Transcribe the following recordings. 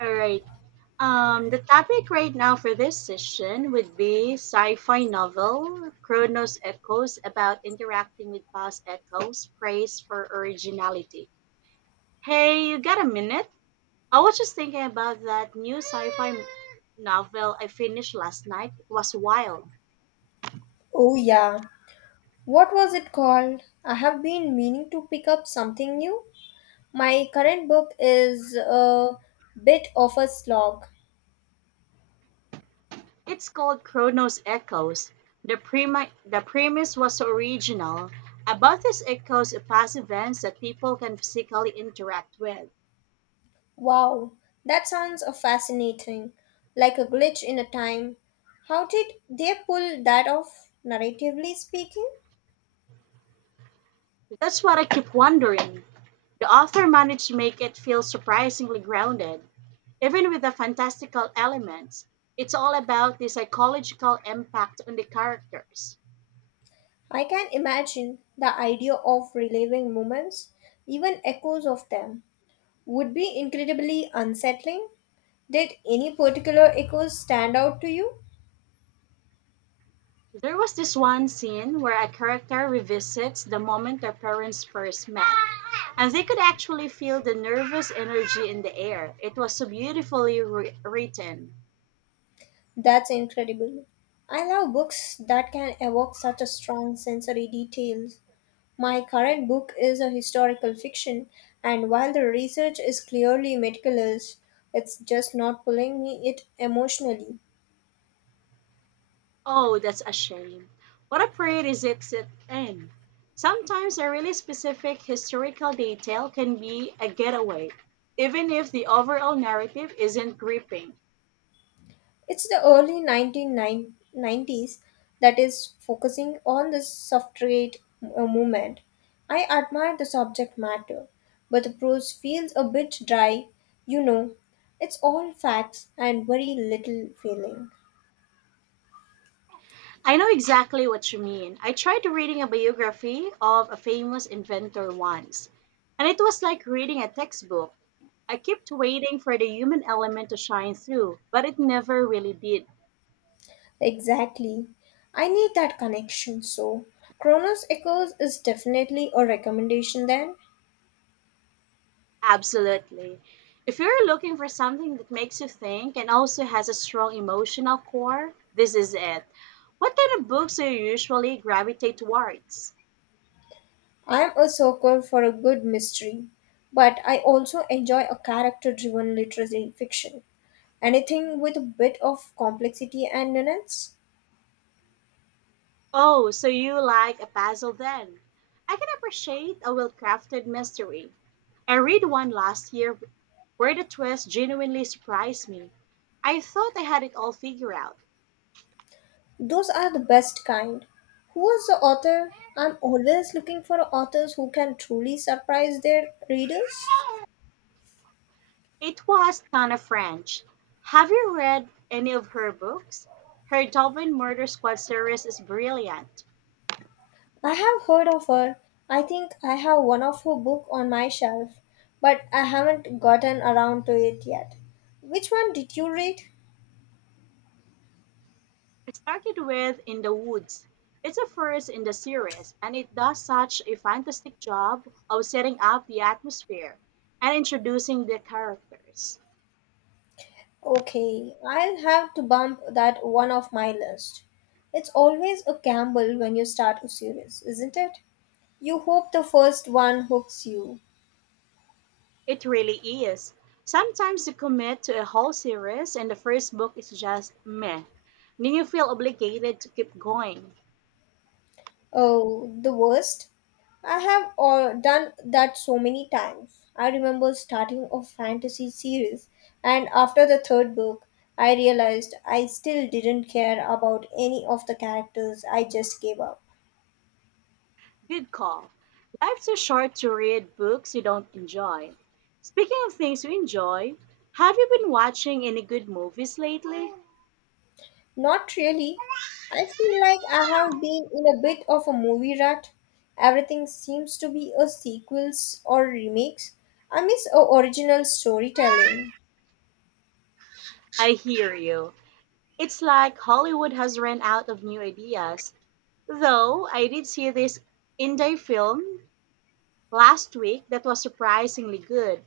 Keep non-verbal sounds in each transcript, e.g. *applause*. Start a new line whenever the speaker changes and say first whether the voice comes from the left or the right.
right: All right. The topic right now for this session would be sci-fi novel Chronos Echoes about interacting with past echoes, praise for originality. Hey, you got a minute? I was just thinking about that new novel I finished last night. It was wild.
left: Oh, yeah. What was it called? I have been meaning to pick up something new. My current book is a bit of a slog.
right: It's called Chronos Echoes. The premise was so original about these echoes of past events that people can physically interact with.
left: Wow, that sounds fascinating. Like a glitch in a time. How did they pull that off, narratively speaking?
right: That's what I keep wondering. The author managed to make it feel surprisingly grounded, even with the fantastical elements. It's all about the psychological impact on the characters.
left: I can imagine the idea of reliving moments, even echoes of them, would be incredibly unsettling. Did any particular echoes stand out to you?
right: There was this one scene where a character revisits the moment their parents first met, and they could actually feel the nervous energy in the air. It was so beautifully written.
left: That's incredible. I love books that can evoke such a strong sensory details. My current book is a historical fiction, and while the research is clearly meticulous, it's just not pulling me it emotionally.
right: Oh, that's a shame. What a parade is it sit in? Sometimes a really specific historical detail can be a getaway, even if the overall narrative isn't gripping.
left: It's the early 1990s that is focusing on the suffragette movement. I admire the subject matter, but the prose feels a bit dry, you know. It's all facts and very little feeling.
right: I know exactly what you mean. I tried reading a biography of a famous inventor once, and it was like reading a textbook. I kept waiting for the human element to shine through, but it never really did.
left: Exactly. I need that connection, so Chronos Echoes is definitely a recommendation then.
right: Absolutely. If you're looking for something that makes you think and also has a strong emotional core, this is it. What kind of books do you usually gravitate towards?
left: I am a sucker for a good mystery, but I also enjoy a character driven literary fiction. Anything with a bit of complexity and nuance?
right: Oh, so you like a puzzle then? I can appreciate a well crafted mystery. I read one last year where the twist genuinely surprised me. I thought I had it all figured out.
left: Those are the best kind. Who was the author? I'm always looking for authors who can truly surprise their readers.
right: It was Tana French. Have you read any of her books? Her Dublin Murder Squad series is brilliant.
left: I have heard of her. I think I have one of her book on my shelf, but I haven't gotten around to it yet. Which one did you read?
right: I started with In the Woods. It's a first in the series, and it does such a fantastic job of setting up the atmosphere and introducing the characters.
left: Okay, I'll have to bump that one off my list. It's always a gamble when you start a series, isn't it? You hope the first one hooks you.
right: It really is. Sometimes you commit to a whole series, and the first book is just meh. Then you feel obligated to keep going.
left: Oh, the worst? I have all done that so many times. I remember starting a fantasy series, and after the third book, I realized I still didn't care about any of the characters. I just gave up.
right: Good call. Life's too short to read books you don't enjoy. Speaking of things you enjoy, have you been watching any good movies lately?
left: Not really. I feel like I have been in a bit of a movie rut. Everything seems to be a sequels or remakes. I miss a original storytelling.
right: I hear you. It's like Hollywood has run out of new ideas. Though I did see this indie film last week that was surprisingly good.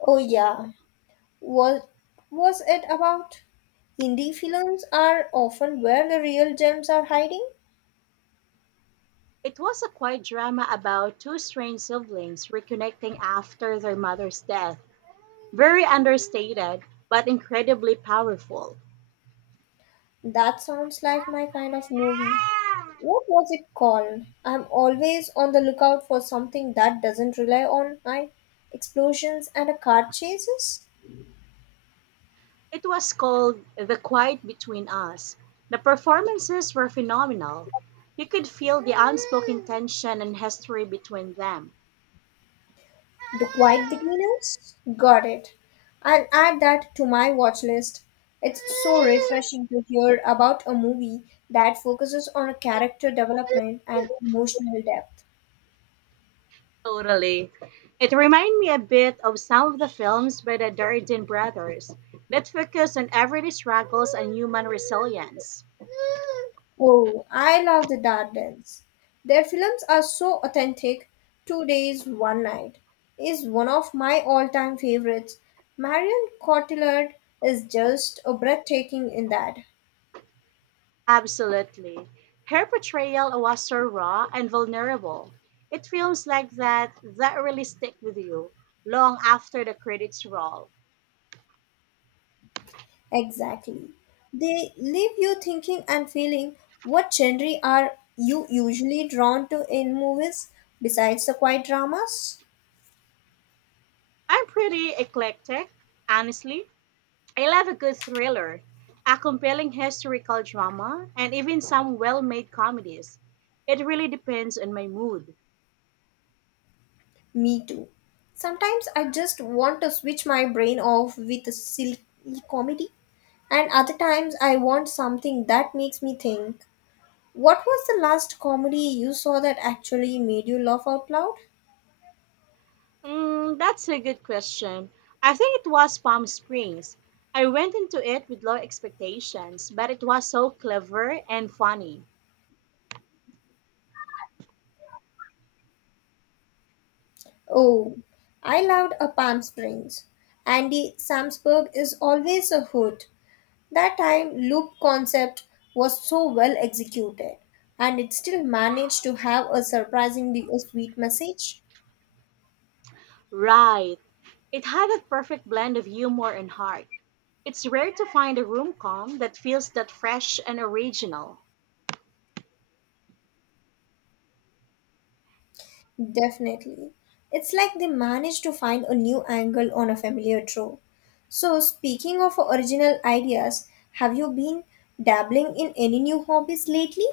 left: Oh yeah, what was it about? Indie films are often where the real gems are hiding.
right: It was a quiet drama about two strange siblings reconnecting after their mother's death. Very understated, but incredibly powerful.
left: That sounds like my kind of movie. What was it called? I'm always on the lookout for something that doesn't rely on my explosions and a car chases.
right: It was called The Quiet Between Us. The performances were phenomenal. You could feel the unspoken tension and history between them.
left: The Quiet Beginners? Got it. I'll add that to my watch list. It's so refreshing to hear about a movie that focuses on a character development and emotional depth.
right: Totally. It reminded me a bit of some of the films by the Darden brothers that focus on everyday struggles and human resilience.
left: Oh, I love the Dardanelles. Their films are so authentic. Two Days, One Night is one of my all time favorites. Marion Cotillard is just a breathtaking in that.
right: Absolutely. Her portrayal was so raw and vulnerable. It films like that that really stick with you long after the credits roll.
left: Exactly. They leave you thinking and feeling. What genre are you usually drawn to in movies besides the quiet dramas?
right: I'm pretty eclectic, honestly. I love a good thriller, a compelling historical drama, and even some well made comedies. It really depends on my mood.
left: Me too. Sometimes I just want to switch my brain off with a silly comedy. And other times I want something that makes me think. What was the last comedy you saw that actually made you laugh out loud?
right: That's a good question. I think it was Palm Springs. I went into it with low expectations, but it was so clever and funny.
left: Oh, I loved a Palm Springs. Andy Samsberg is always a hoot. That time loop concept was so well executed and it still managed to have a surprisingly sweet message.
right: Right. It had that perfect blend of humor and heart. It's rare to find a room com that feels that fresh and original.
left: Definitely. It's like they managed to find a new angle on a familiar trope. So, speaking of original ideas, have you been dabbling in any new hobbies lately?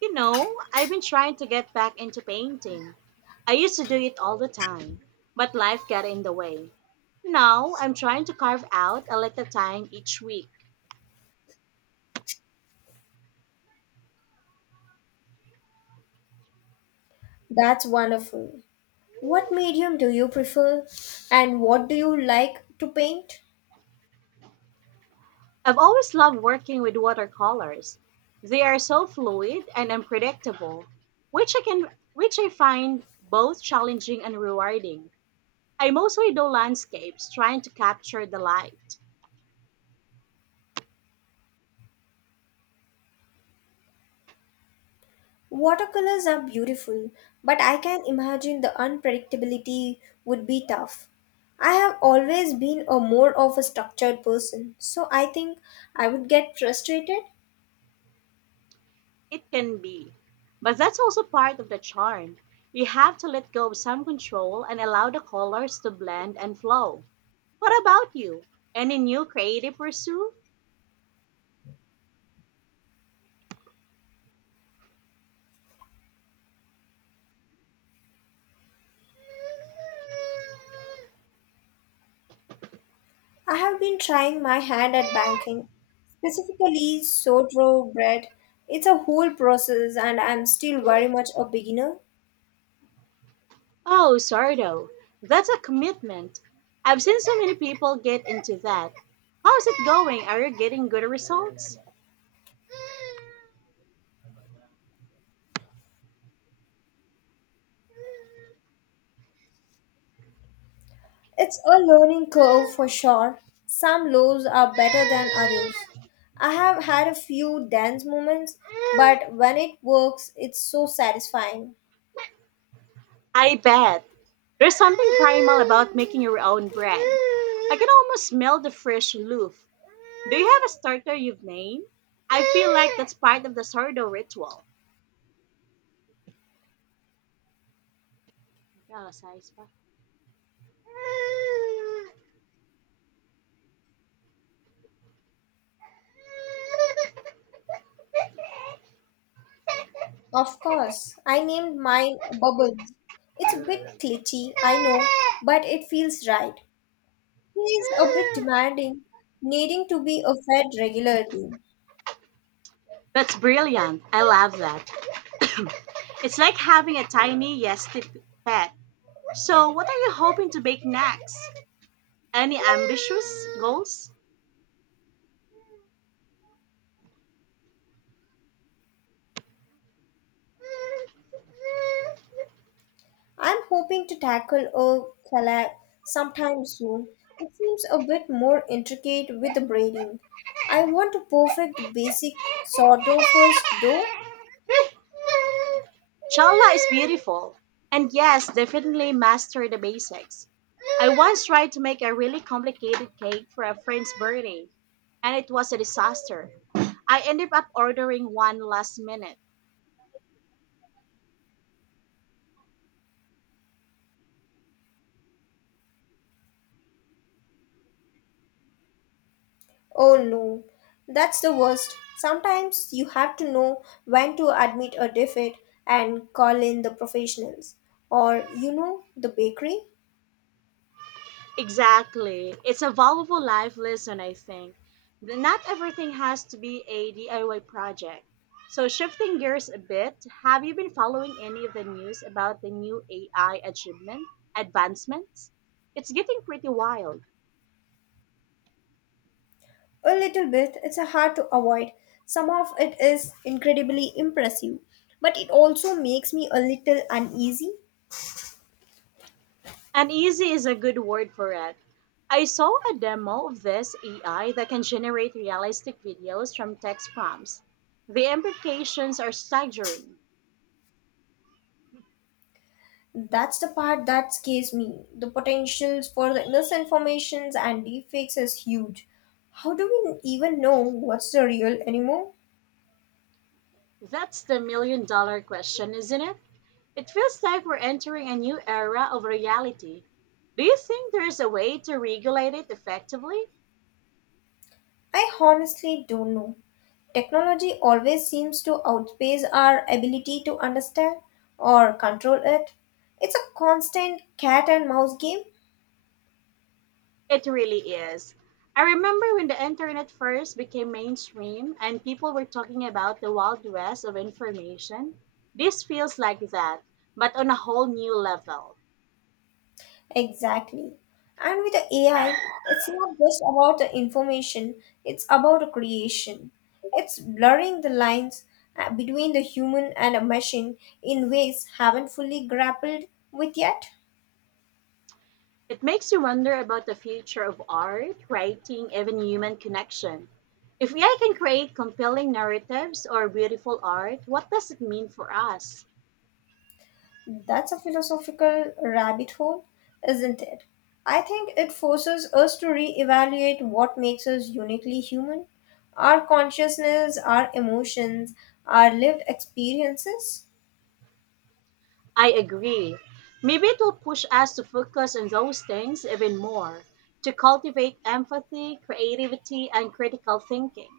right: You know, I've been trying to get back into painting. I used to do it all the time, but life got in the way. Now, I'm trying to carve out a little time each week.
left: That's wonderful. What medium do you prefer and what do you like to paint?
right: I've always loved working with watercolors. They are so fluid and unpredictable, which I can which I find both challenging and rewarding. I mostly do landscapes, trying to capture the light.
left: Watercolors are beautiful, but I can imagine the unpredictability would be tough. I have always been a more of a structured person, so I think I would get frustrated.
right: It can be. But that's also part of the charm. You have to let go of some control and allow the colors to blend and flow. What about you? Any new creative pursuit?
left: I have been trying my hand at banking, specifically sourdough bread. It's a whole process and I'm still very much a beginner.
right: Oh, Sardo, that's a commitment. I've seen so many people get into that. How's it going? Are you getting good results?
left: It's a learning curve for sure. Some loaves are better than others. I have had a few dance moments, but when it works, it's so satisfying.
right: I bet. There's something primal about making your own bread. I can almost smell the fresh loaf. Do you have a starter you've named? I feel like that's part of the sourdough ritual. Yeah, size pa.
left: Of course, I named mine Bubbles. It's a bit glitchy, I know, but it feels right. He is a bit demanding, needing to be fed regularly.
right: That's brilliant. I love that. *coughs* It's like having a tiny yes tip pet. So, what are you hoping to bake next? Any ambitious goals?
left: I'm hoping to tackle a collab sometime soon. It seems a bit more intricate with the braiding. I want to perfect the basic sourdough first, though.
right: Challa is beautiful, and yes, definitely master the basics. I once tried to make a really complicated cake for a friend's birthday, and it was a disaster. I ended up ordering one last minute.
left: Oh no, that's the worst. Sometimes you have to know when to admit a defect and call in the professionals, or you know, the bakery.
right: Exactly. It's a valuable life lesson, I think. Not everything has to be a DIY project. So, shifting gears a bit, have you been following any of the news about the new AI achievement, advancements? It's getting pretty wild.
left: A little bit, it's a hard to avoid. Some of it is incredibly impressive, but it also makes me a little uneasy.
right: Uneasy is a good word for it. I saw a demo of this AI that can generate realistic videos from text prompts. The implications are staggering.
left: That's the part that scares me. The potentials for the misinformations and deepfakes is huge. How do we even know what's the real anymore?
right: That's the million dollar question, isn't it? It feels like we're entering a new era of reality. Do you think there is a way to regulate it effectively?
left: I honestly don't know. Technology always seems to outpace our ability to understand or control it. It's a constant cat and mouse game.
right: It really is. I remember when the internet first became mainstream and people were talking about the wild west of information. This feels like that, but on a whole new level.
left: Exactly. And with the AI, it's not just about the information, it's about the creation. It's blurring the lines between the human and a machine in ways haven't fully grappled with yet.
right: It makes you wonder about the future of art, writing, even human connection. If AI can create compelling narratives or beautiful art, what does it mean for us?
left: That's a philosophical rabbit hole, isn't it? I think it forces us to reevaluate what makes us uniquely human, our consciousness, our emotions, our lived experiences.
right: I agree. Maybe it will push us to focus on those things even more, to cultivate empathy, creativity, and critical thinking.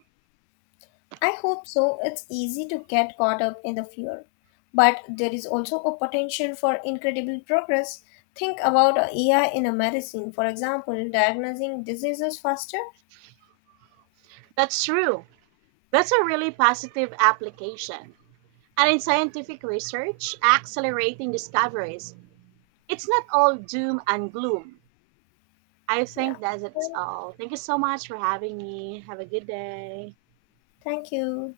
left: I hope so. It's easy to get caught up in the fear. But there is also a potential for incredible progress. Think about a AI in a medicine, for example, diagnosing diseases faster.
right: That's true. That's a really positive application. And in scientific research, accelerating discoveries, it's not all doom and gloom. I
left: Yeah.
right: think that's
left: Well,
right: all. Thank you so much for having me. Have a good day.
left: thank you.